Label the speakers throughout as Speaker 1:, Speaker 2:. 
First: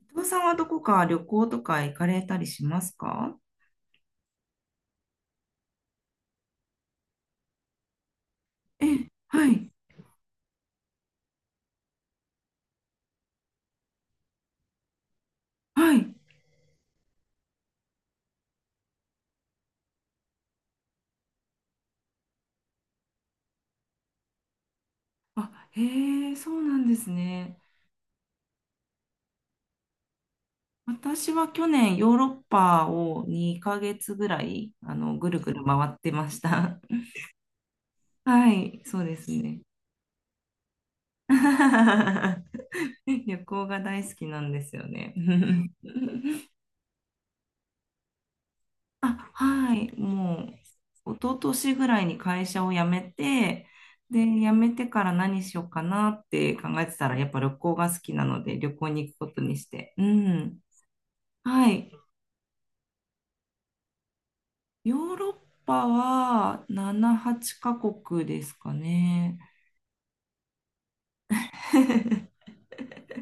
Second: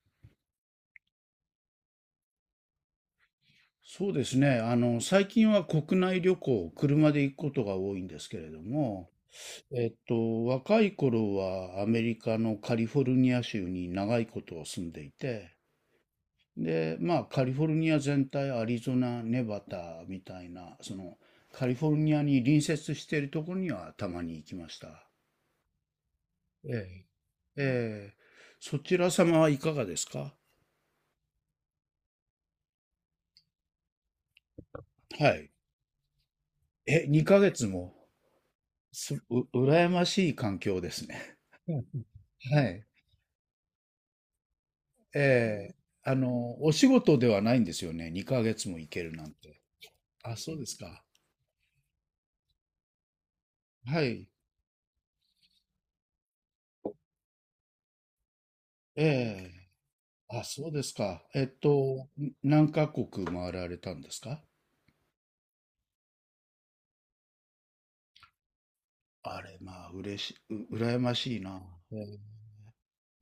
Speaker 1: 伊藤さんはどこか旅行とか行かれたりしますか？
Speaker 2: そうですね。最近は国内旅行、車で行くことが多いんですけれど
Speaker 1: ええ、
Speaker 2: も、
Speaker 1: はい、
Speaker 2: 若い頃はアメリカのカリフォルニア州に長いこと住んでいて、
Speaker 1: はい。
Speaker 2: で、まあ、カリフォルニア全体、アリゾナ、ネバダみたいな、カリフォルニアに隣接しているところにはたまに行きました。
Speaker 1: あ、へえ、そうな
Speaker 2: え
Speaker 1: んで
Speaker 2: え。
Speaker 1: すね。
Speaker 2: ええ、そちら様はいかがですか？
Speaker 1: 私は去年ヨーロッパを2ヶ月ぐらい、
Speaker 2: は
Speaker 1: ぐる
Speaker 2: い。
Speaker 1: ぐる回ってました。
Speaker 2: 2ヶ月も、
Speaker 1: はい、そうですね。
Speaker 2: 羨ましい環境ですね。はい。
Speaker 1: 旅行が大好きなんですよね。
Speaker 2: ええ、お仕事ではないんですよね。2ヶ月も行けるな
Speaker 1: あ、
Speaker 2: んて。
Speaker 1: はい、も
Speaker 2: あ、そうですか。
Speaker 1: う、一昨年ぐらいに会社を辞めて、
Speaker 2: は
Speaker 1: で、
Speaker 2: い。
Speaker 1: 辞めてから何しようかなって考えてたら、やっぱ旅行が好きなので、旅行に行くこと
Speaker 2: え
Speaker 1: にして。う
Speaker 2: え。あ、
Speaker 1: ん。
Speaker 2: そうですか。
Speaker 1: はい。
Speaker 2: 何カ国回られたんですか？
Speaker 1: ヨーロッパは7、8カ国ですかね。
Speaker 2: あれ、まあ、嬉し、う、羨ましいな。え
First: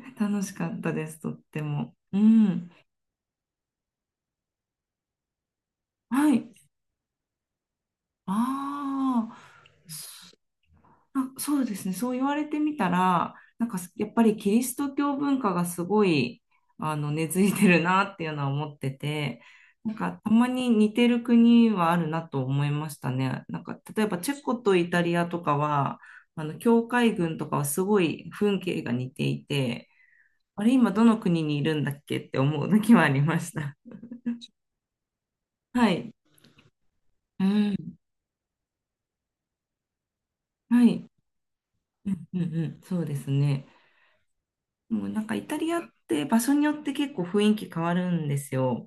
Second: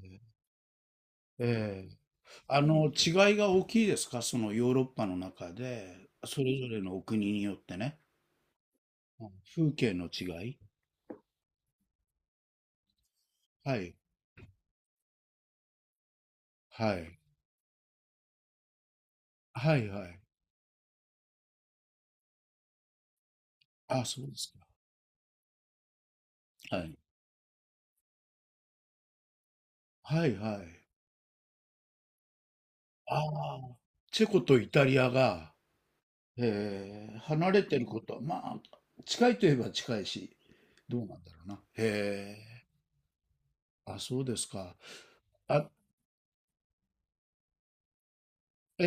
Speaker 2: え。
Speaker 1: 楽しかったです、とって
Speaker 2: え
Speaker 1: も。
Speaker 2: え
Speaker 1: うん。
Speaker 2: 違いが大きいですか？そのヨーロッパの中で、
Speaker 1: は
Speaker 2: そ
Speaker 1: い。
Speaker 2: れぞれのお国によってね。
Speaker 1: ああ。
Speaker 2: 風景の違い。
Speaker 1: あ、そうですね。そう言われてみたら、なん
Speaker 2: は
Speaker 1: か
Speaker 2: い。
Speaker 1: やっぱりキリスト教文化がすごい、
Speaker 2: はい。
Speaker 1: 根付いてるなっていうのは思ってて、
Speaker 2: はい、
Speaker 1: なん
Speaker 2: はい。
Speaker 1: かたまに似てる国はあるなと思いましたね。なんか例
Speaker 2: あ、
Speaker 1: えば
Speaker 2: そう
Speaker 1: チ
Speaker 2: で
Speaker 1: ェ
Speaker 2: す
Speaker 1: コ
Speaker 2: か。
Speaker 1: とイタリアとかは、
Speaker 2: は
Speaker 1: 教
Speaker 2: い。
Speaker 1: 会軍とかはすごい風景が似ていて、
Speaker 2: はい、は
Speaker 1: あれ、
Speaker 2: い。
Speaker 1: 今どの国にいるんだっけって思う時はあ
Speaker 2: あ
Speaker 1: りまし
Speaker 2: あ、
Speaker 1: た。
Speaker 2: チェコとイタリアが、
Speaker 1: はい。う
Speaker 2: 離れ
Speaker 1: ん。
Speaker 2: てることは、まあ、近いといえば近いし、
Speaker 1: は
Speaker 2: どう
Speaker 1: い。
Speaker 2: なんだろうな。
Speaker 1: うん
Speaker 2: へ
Speaker 1: うん
Speaker 2: え、
Speaker 1: うん。そうですね。
Speaker 2: あ、そうですか。
Speaker 1: もうなんかイタ
Speaker 2: あ、
Speaker 1: リアって場所によって結構雰囲気変わるんです
Speaker 2: え
Speaker 1: よ。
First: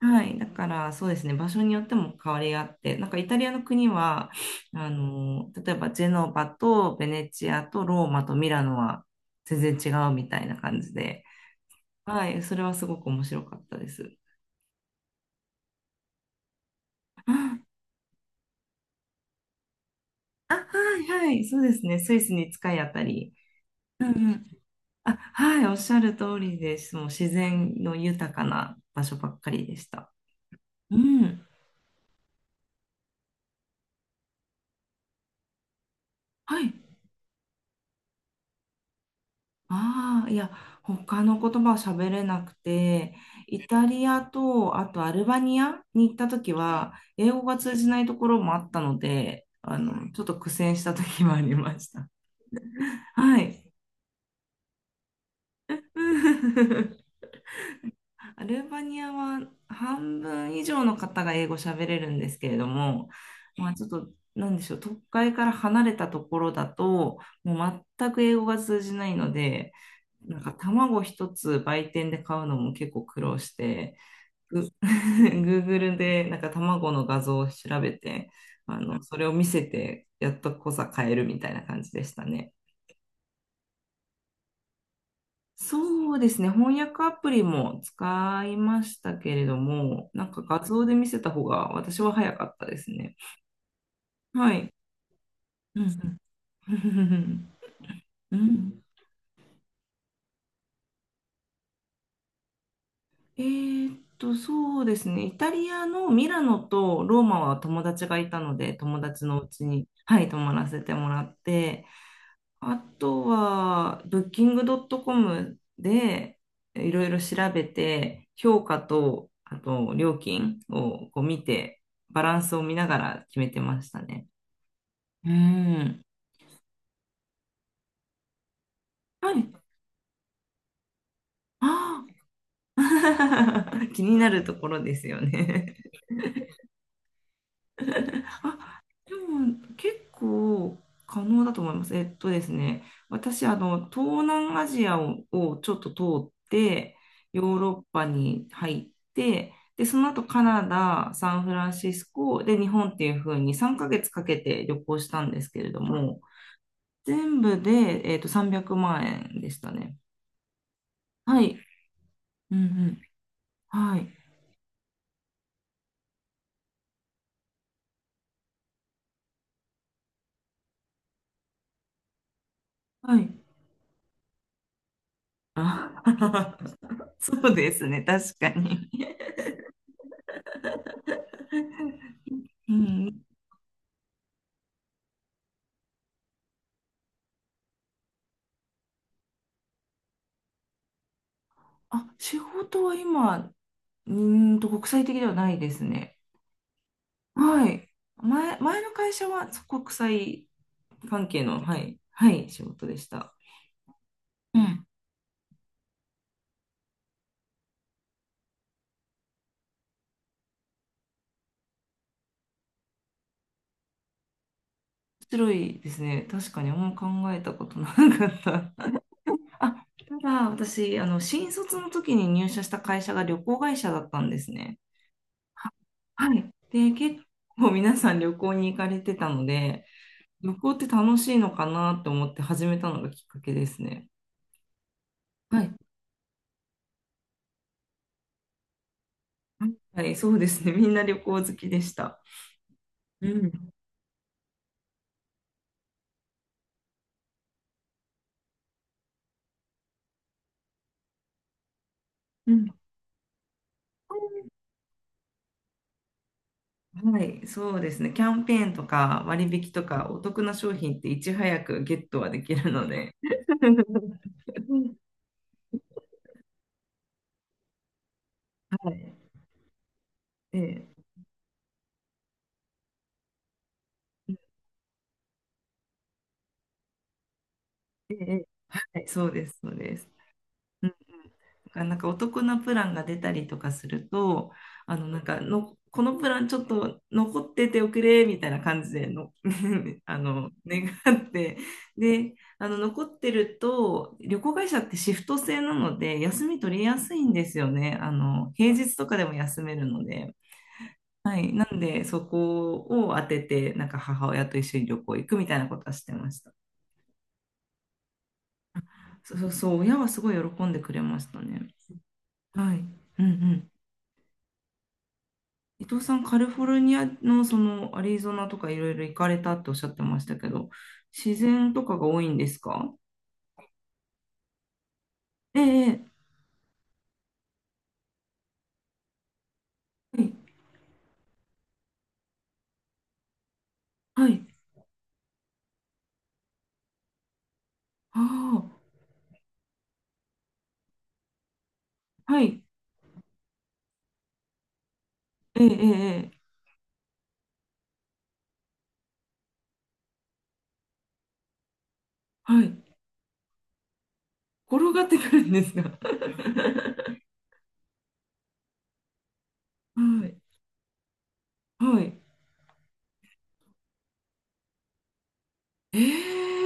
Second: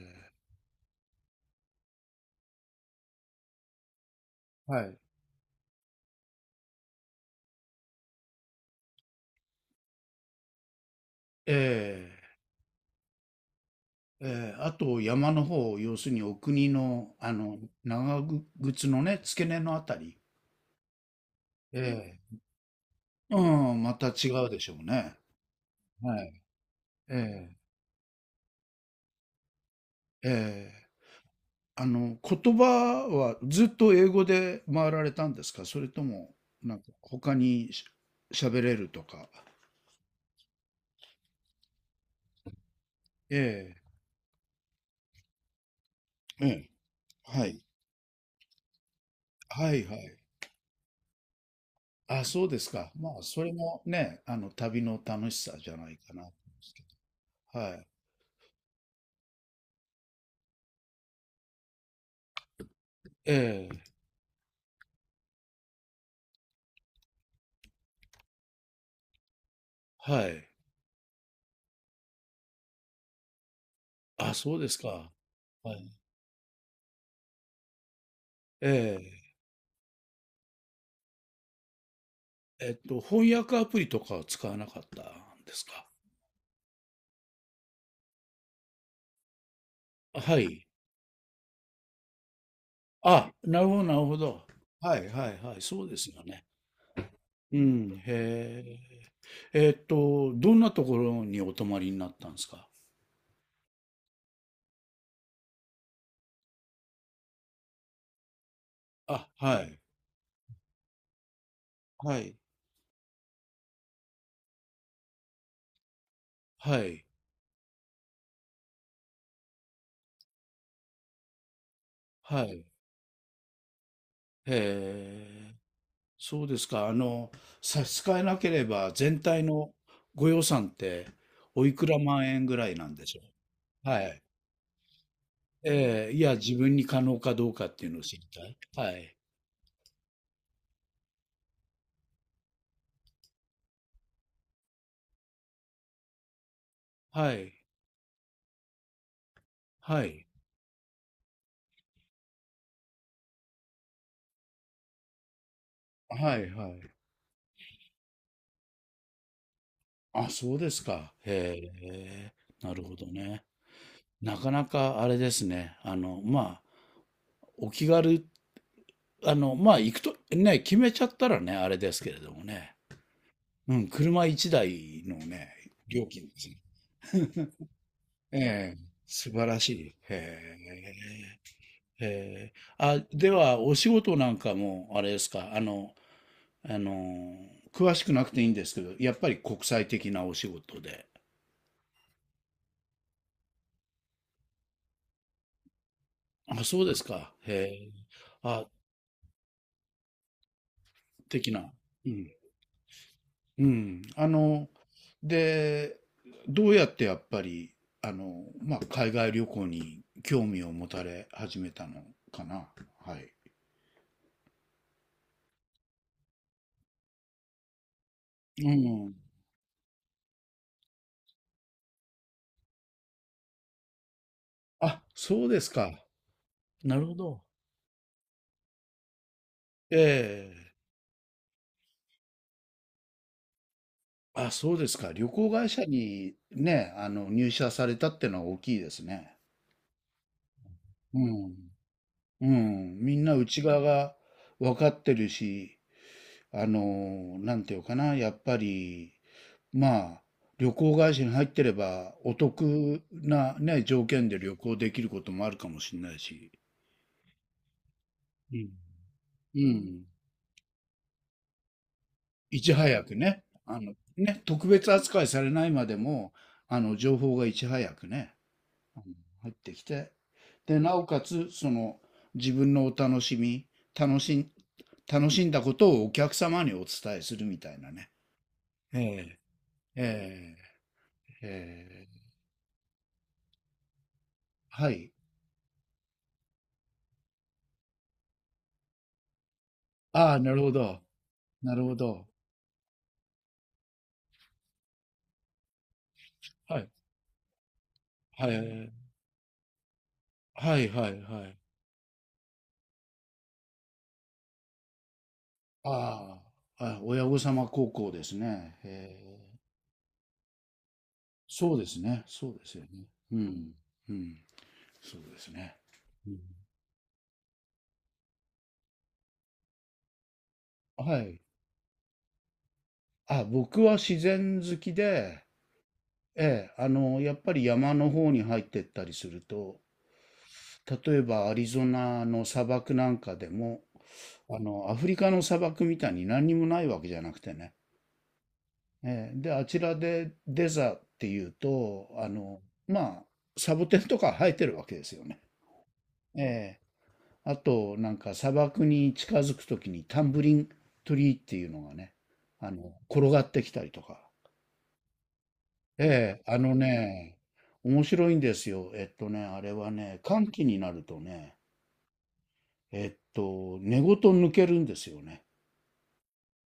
Speaker 1: はい。だからそうですね、場所によっても変わりあって、なんかイタリアの国は、
Speaker 2: はい。
Speaker 1: 例えばジェノバとベネチアとローマとミラノは全然違うみたいな感じで、
Speaker 2: え
Speaker 1: はい。それはすごく面白かったです。
Speaker 2: え、ええ、あと山の方、要するにお国の、長靴のね、付け根のあたり。
Speaker 1: あ、あはいはい。そうですね、ス
Speaker 2: え
Speaker 1: イスに近いあたり。
Speaker 2: え、うん、ま
Speaker 1: う
Speaker 2: た
Speaker 1: んう
Speaker 2: 違
Speaker 1: ん。
Speaker 2: うでしょうね。
Speaker 1: あ、はい。おっしゃる
Speaker 2: は
Speaker 1: 通
Speaker 2: い。
Speaker 1: りです。もう自
Speaker 2: え
Speaker 1: 然の豊かな場所ばっかりでした。
Speaker 2: え、ええ。
Speaker 1: うん。
Speaker 2: 言葉はずっと英語で回られたんですか？それとも、
Speaker 1: はい。
Speaker 2: なんか他に喋れるとか。
Speaker 1: ああ、いや、他の言葉を喋れなくて、イ
Speaker 2: え
Speaker 1: タリアと、あとアルバニアに行った
Speaker 2: え、え
Speaker 1: 時
Speaker 2: え、
Speaker 1: は、英語
Speaker 2: は
Speaker 1: が
Speaker 2: い。
Speaker 1: 通じないところもあったので、
Speaker 2: はいはい。
Speaker 1: ちょっと苦戦した時もありました。
Speaker 2: あ、そうですか。まあ、
Speaker 1: は
Speaker 2: それ
Speaker 1: い。
Speaker 2: もね、旅の楽しさじゃないかなと思うんですけ ど。はい。
Speaker 1: アルバニアは半分以上の方が英語喋れるんですけれども、
Speaker 2: え
Speaker 1: ま
Speaker 2: え、
Speaker 1: あ、ちょっと、なんでしょう、都会から離れたところだと、もう全く英語が通じないので、
Speaker 2: は
Speaker 1: なん
Speaker 2: い。
Speaker 1: か卵一つ売店で買うのも結構苦労して、
Speaker 2: あ、そうです か。はい。
Speaker 1: Google でなんか卵の画像を調べて、それ
Speaker 2: え
Speaker 1: を見せて、やっとこさ買えるみたいな感じでしたね。
Speaker 2: え、翻訳アプリとかは使わなかったんですか？
Speaker 1: そうですね。翻訳アプリも使いましたけれども、なん
Speaker 2: は
Speaker 1: か画
Speaker 2: い。
Speaker 1: 像で見せた方が私は早かったですね。
Speaker 2: あ、なるほどなるほど。
Speaker 1: はい。
Speaker 2: はいはいはい、
Speaker 1: う
Speaker 2: そうです
Speaker 1: ん
Speaker 2: よね。
Speaker 1: うん。
Speaker 2: うん、
Speaker 1: う
Speaker 2: へえ。
Speaker 1: ん。
Speaker 2: どんなところにお泊まりになったんですか？
Speaker 1: そうですね。イタリアのミラノとローマは友達がいたので、友達
Speaker 2: あ、
Speaker 1: のう
Speaker 2: は
Speaker 1: ち
Speaker 2: い、
Speaker 1: に、はい、泊まらせてもらって、
Speaker 2: はい、
Speaker 1: あとは、ブッキングドットコムで
Speaker 2: は
Speaker 1: いろ
Speaker 2: い、
Speaker 1: いろ調べて、評価と、あと料金をこう見て、バラン
Speaker 2: は
Speaker 1: スを
Speaker 2: い。
Speaker 1: 見ながら決めてましたね。
Speaker 2: へ
Speaker 1: う
Speaker 2: え、
Speaker 1: ん。
Speaker 2: そうですか。差し支えなければ、全
Speaker 1: は
Speaker 2: 体
Speaker 1: い。
Speaker 2: のご予算って、おいくら
Speaker 1: あ
Speaker 2: 万円ぐらいなんでしょ
Speaker 1: あ。
Speaker 2: う？ は
Speaker 1: 気に
Speaker 2: い。
Speaker 1: なるところですよね。
Speaker 2: ええ、いや、自分に可能かどうかっていうのを知りたい。は
Speaker 1: で
Speaker 2: い、
Speaker 1: も結構可能だと思います。えっとですね、私、東南アジアを、をちょっと通って、
Speaker 2: は
Speaker 1: ヨ
Speaker 2: い、
Speaker 1: ーロッパに入って、で、そ
Speaker 2: は
Speaker 1: の後
Speaker 2: い、
Speaker 1: カナダ、サンフランシスコ、で、日本っていう風に3ヶ月かけて旅行したんですけれども、
Speaker 2: はい、はい。
Speaker 1: 全部で、300万円でしたね。
Speaker 2: あ、そうですか。
Speaker 1: はい。
Speaker 2: へえ、
Speaker 1: うんう
Speaker 2: なるほ
Speaker 1: ん。
Speaker 2: どね。
Speaker 1: はい。
Speaker 2: なかなかあれですね。まあ、お気軽、まあ、行くと、ね、決めちゃったらね、あれですけれどもね。
Speaker 1: はい。
Speaker 2: うん、車1台のね、料金です
Speaker 1: あ、
Speaker 2: ね。
Speaker 1: そうですね、確か
Speaker 2: ええ、
Speaker 1: に。
Speaker 2: 素晴らしい。へえ、へえ。
Speaker 1: う
Speaker 2: あ、
Speaker 1: ん、
Speaker 2: では、お仕事なんかも、あれですか、あの、詳しくなくていいんですけど、やっぱり国際的なお仕事で。
Speaker 1: あ、仕事は今、国際的ではないですね。
Speaker 2: あ、そうですか。へ
Speaker 1: はい。
Speaker 2: え。あ、
Speaker 1: 前の会社はそう国際関係
Speaker 2: 的
Speaker 1: の、
Speaker 2: な。
Speaker 1: はい、
Speaker 2: うん。
Speaker 1: はい、仕事でした。
Speaker 2: うん。
Speaker 1: うん。面
Speaker 2: で、どうやってやっぱり、まあ、海外旅行に興味を持たれ始めたのかな。は
Speaker 1: 白いですね。確かにあんま考えたことなかっ
Speaker 2: い。う
Speaker 1: た。
Speaker 2: ん。
Speaker 1: あ、ただ私、新卒の時に入社した会社が旅行会社だったんですね。
Speaker 2: あ、そうで
Speaker 1: は、
Speaker 2: すか。
Speaker 1: はい。で、
Speaker 2: なるほ
Speaker 1: 結
Speaker 2: ど。
Speaker 1: 構皆さん旅行に行かれてたので、
Speaker 2: え
Speaker 1: 旅
Speaker 2: え。
Speaker 1: 行って楽しいのかなって思って始めたのがきっかけですね。
Speaker 2: あ、そうですか。旅行
Speaker 1: は
Speaker 2: 会
Speaker 1: い。
Speaker 2: 社にね、入社されたってのは大きいですね。
Speaker 1: はい、そうですね。みんな旅
Speaker 2: う
Speaker 1: 行好
Speaker 2: ん。
Speaker 1: きでした。
Speaker 2: うん。みん
Speaker 1: う
Speaker 2: な内
Speaker 1: ん、
Speaker 2: 側が分かってるし、なんていうかな。やっぱり、まあ、旅行会社に入ってれば、お
Speaker 1: うん、
Speaker 2: 得なね、条件で旅行できることもあるかもしれないし、
Speaker 1: はい、そうですね。キャンペ
Speaker 2: う
Speaker 1: ー
Speaker 2: ん。
Speaker 1: ンとか割
Speaker 2: う
Speaker 1: 引と
Speaker 2: ん。
Speaker 1: かお得な商品っていち早くゲットはでき
Speaker 2: い
Speaker 1: る
Speaker 2: ち
Speaker 1: の
Speaker 2: 早
Speaker 1: で。
Speaker 2: くね、ね、特別扱いされないまでも、情報がいち早くね、
Speaker 1: は
Speaker 2: あの
Speaker 1: い。
Speaker 2: 入ってきて、で、
Speaker 1: え
Speaker 2: な
Speaker 1: え
Speaker 2: おかつ、その、自分のお楽しみ、楽しん、
Speaker 1: え
Speaker 2: 楽しんだことをお客様にお伝えするみたいなね。
Speaker 1: えええ、
Speaker 2: え
Speaker 1: はい、そう
Speaker 2: え。
Speaker 1: です、そうです。
Speaker 2: ええ、
Speaker 1: なん
Speaker 2: え
Speaker 1: か
Speaker 2: え、
Speaker 1: お得なプランが出たりとかすると、
Speaker 2: は
Speaker 1: あの
Speaker 2: い。
Speaker 1: なんかのこのプラン、ちょっと残ってておくれみたいな感じでの あ
Speaker 2: ああ、
Speaker 1: の
Speaker 2: なるほ
Speaker 1: 願
Speaker 2: ど。
Speaker 1: って、
Speaker 2: なるほど。
Speaker 1: で、あの残ってると旅行会社ってシフト制なので休み取
Speaker 2: は
Speaker 1: り
Speaker 2: い。
Speaker 1: やすいんですよね。あ
Speaker 2: は
Speaker 1: の平
Speaker 2: い、
Speaker 1: 日とかでも休めるので、
Speaker 2: はいはい
Speaker 1: は
Speaker 2: は
Speaker 1: い、
Speaker 2: い。
Speaker 1: なんでそこを当ててなんか母親と一緒に旅行行くみたいなことはしてまし
Speaker 2: あ
Speaker 1: た。
Speaker 2: あ、あ親御様高校ですね。へ
Speaker 1: そうそう
Speaker 2: え、
Speaker 1: そう、親はすごい喜んでくれましたね。
Speaker 2: そうですね。そうで
Speaker 1: はい。
Speaker 2: すよね。
Speaker 1: うんう
Speaker 2: う
Speaker 1: ん。
Speaker 2: ん。うん。そうですね。
Speaker 1: 伊藤さん、
Speaker 2: う
Speaker 1: カ
Speaker 2: ん、
Speaker 1: リフォルニアのそのアリゾナとかいろいろ行かれたっておっしゃってましたけど、
Speaker 2: は
Speaker 1: 自
Speaker 2: い。
Speaker 1: 然とかが多いんですか？
Speaker 2: あ、僕は自然好きで、
Speaker 1: ええ、
Speaker 2: ええ、やっぱり山の方に入ってったりすると、
Speaker 1: ええ、
Speaker 2: 例えばアリゾナの砂漠なんかでも、
Speaker 1: はい、はい、
Speaker 2: アフリカの砂漠みたいに何にもないわけじゃなくてね、
Speaker 1: あ
Speaker 2: で、あちらでデザっていうと、
Speaker 1: あ、はい、
Speaker 2: まあ、サボテンとか生えてるわけですよね。
Speaker 1: ええ、ええ、ええ、
Speaker 2: えーあと、なんか砂漠に近づくときにタンブリントリーっていうのがね、
Speaker 1: はい、
Speaker 2: 転がってきたりとか。
Speaker 1: 転がってくるんですが。
Speaker 2: ええあのね、面白いんですよ。あれは
Speaker 1: は
Speaker 2: ね、
Speaker 1: い、
Speaker 2: 寒気になるとね、
Speaker 1: はい。
Speaker 2: 根ごと抜けるんですよね。
Speaker 1: え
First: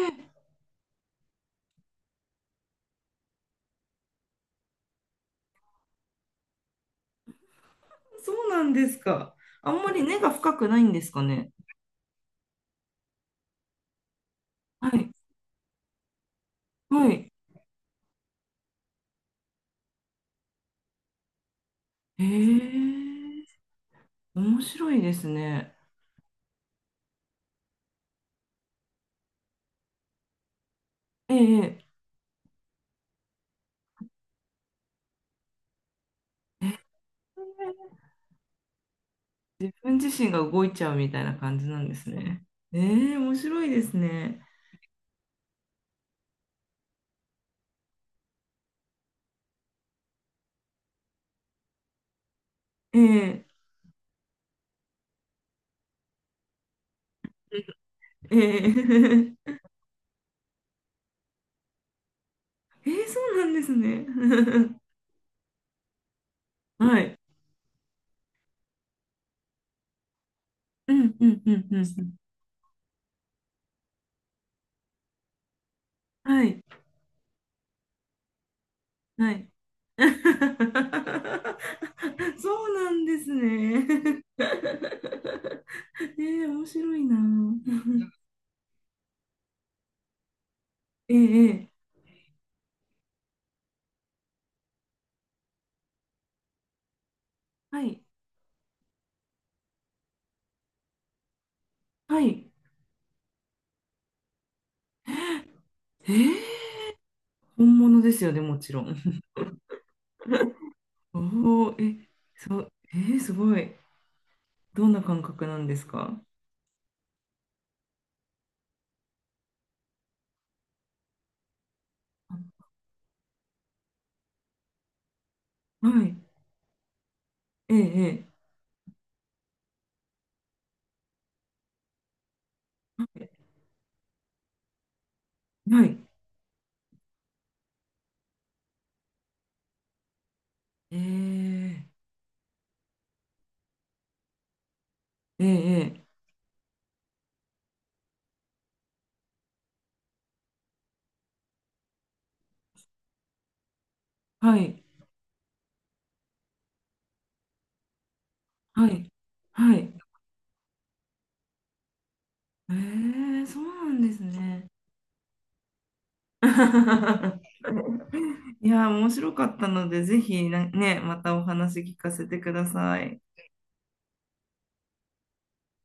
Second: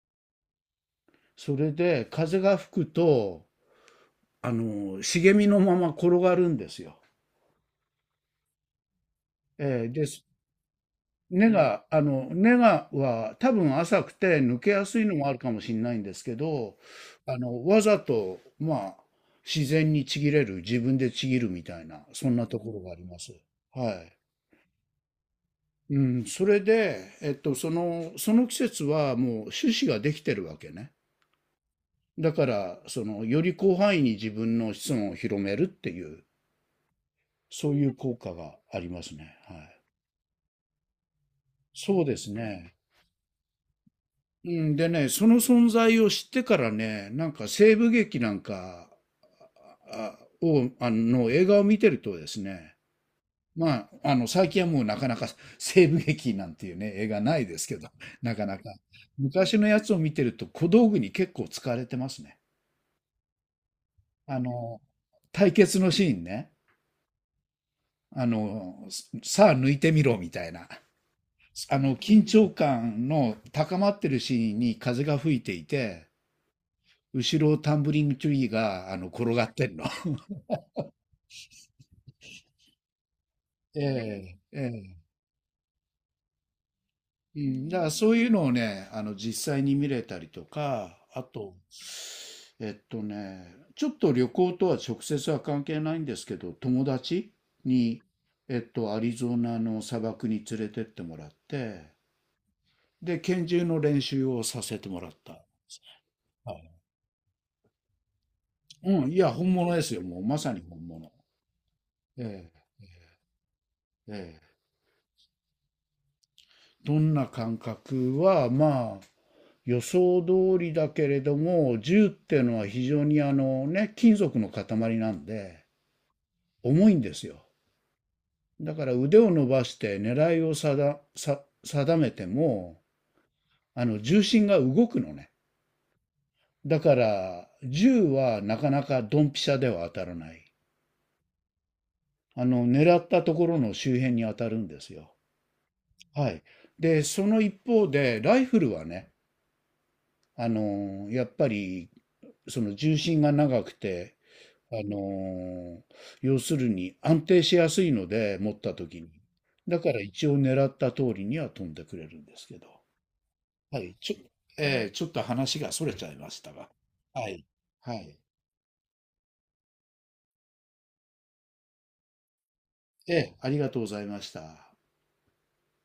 Speaker 1: え、
Speaker 2: それで風が吹くと、茂みのまま転がるんですよ。
Speaker 1: そうなんですか。あん
Speaker 2: ええ
Speaker 1: まり
Speaker 2: で、
Speaker 1: 根が深くないんですかね。
Speaker 2: 根がは多分浅くて抜けや
Speaker 1: は
Speaker 2: すい
Speaker 1: い、
Speaker 2: のもあるかもしれないんですけど、
Speaker 1: はい。
Speaker 2: わざと、まあ、自然にちぎれる、自分でちぎるみたいな、
Speaker 1: え
Speaker 2: そんなところがあります。
Speaker 1: え、
Speaker 2: は
Speaker 1: 面白いですね。
Speaker 2: い。うん、それで、その、季節はもう種子ができてるわけね。
Speaker 1: ええ、え
Speaker 2: だから、より広範囲に自分の子孫を広めるっていう、そうい
Speaker 1: え、
Speaker 2: う効果がありますね。は
Speaker 1: 自
Speaker 2: い。
Speaker 1: 分自身が動いちゃうみたいな感じなんで
Speaker 2: そう
Speaker 1: す
Speaker 2: です
Speaker 1: ね。
Speaker 2: ね。
Speaker 1: ええ、面白いですね。
Speaker 2: うんでね、その存在を知ってからね、なんか西部劇なんかあの映画を見てるとですね、
Speaker 1: ええ
Speaker 2: まあ、最近はもうなかなか 西部劇なんていうね、映画ないですけど、なかなか。
Speaker 1: ええ
Speaker 2: 昔のやつを見てると小道具に結構使われてますね。
Speaker 1: ええ、そうなんですね。
Speaker 2: あの、対決のシーンね。
Speaker 1: はい。
Speaker 2: あの、さあ抜いてみろみたいな。
Speaker 1: うんうんうんうん。
Speaker 2: 緊張感の高まってるシーンに風が吹いていて、
Speaker 1: はい。
Speaker 2: 後ろタンブリングトゥリーが
Speaker 1: は
Speaker 2: 転が
Speaker 1: い。
Speaker 2: ってんの。
Speaker 1: そうなんですね。
Speaker 2: ええええ
Speaker 1: ええ面白いな。
Speaker 2: うんだからそういうのをね、実際に見れたりとか、
Speaker 1: え
Speaker 2: あと、
Speaker 1: えええ
Speaker 2: ちょっと旅行とは直接は関係ないんですけど、友達
Speaker 1: は
Speaker 2: に、
Speaker 1: い。
Speaker 2: アリゾナの砂漠に連れてってもらって、
Speaker 1: はい。
Speaker 2: で、拳銃の練習をさせてもらった。
Speaker 1: え
Speaker 2: はい。
Speaker 1: え、本物ですよね、もちろん。
Speaker 2: うん、い や、本物ですよ、もう、まさに本物。
Speaker 1: おお、え、
Speaker 2: え
Speaker 1: そ
Speaker 2: え、
Speaker 1: う、ええ、すごい。
Speaker 2: ええ。
Speaker 1: どんな感覚なんですか？
Speaker 2: どんな感覚は、まあ、予想通りだけれども、銃っていうのは非常にあのね、金属の塊なんで、
Speaker 1: はい。
Speaker 2: 重いんですよ。
Speaker 1: ええ、ええ、
Speaker 2: だから腕を伸ばして狙いを定めても、
Speaker 1: はい。
Speaker 2: 重心が動くのね。
Speaker 1: はい、
Speaker 2: だから、銃はなかなかドンピシャでは当たらない。
Speaker 1: ええ、
Speaker 2: 狙ったところの周辺に当たるんですよ。
Speaker 1: ええ、ええ、
Speaker 2: はい。で、その一方で、ライフルはね、やっぱり、その重心が長くて、
Speaker 1: は
Speaker 2: あ
Speaker 1: い、
Speaker 2: のー要するに安定しやすいので、持った
Speaker 1: は
Speaker 2: 時に。
Speaker 1: い、は
Speaker 2: だか
Speaker 1: い。
Speaker 2: ら一応狙った通りには飛んでくれるんですけど。
Speaker 1: ええ、そう
Speaker 2: は
Speaker 1: な
Speaker 2: い。
Speaker 1: んですね。
Speaker 2: ちょっと話が逸れちゃいましたが。はい。はい。
Speaker 1: いや、面白かったので、ぜひなね、またお話聞かせてくださ
Speaker 2: え
Speaker 1: い。
Speaker 2: え、ありがとうございました。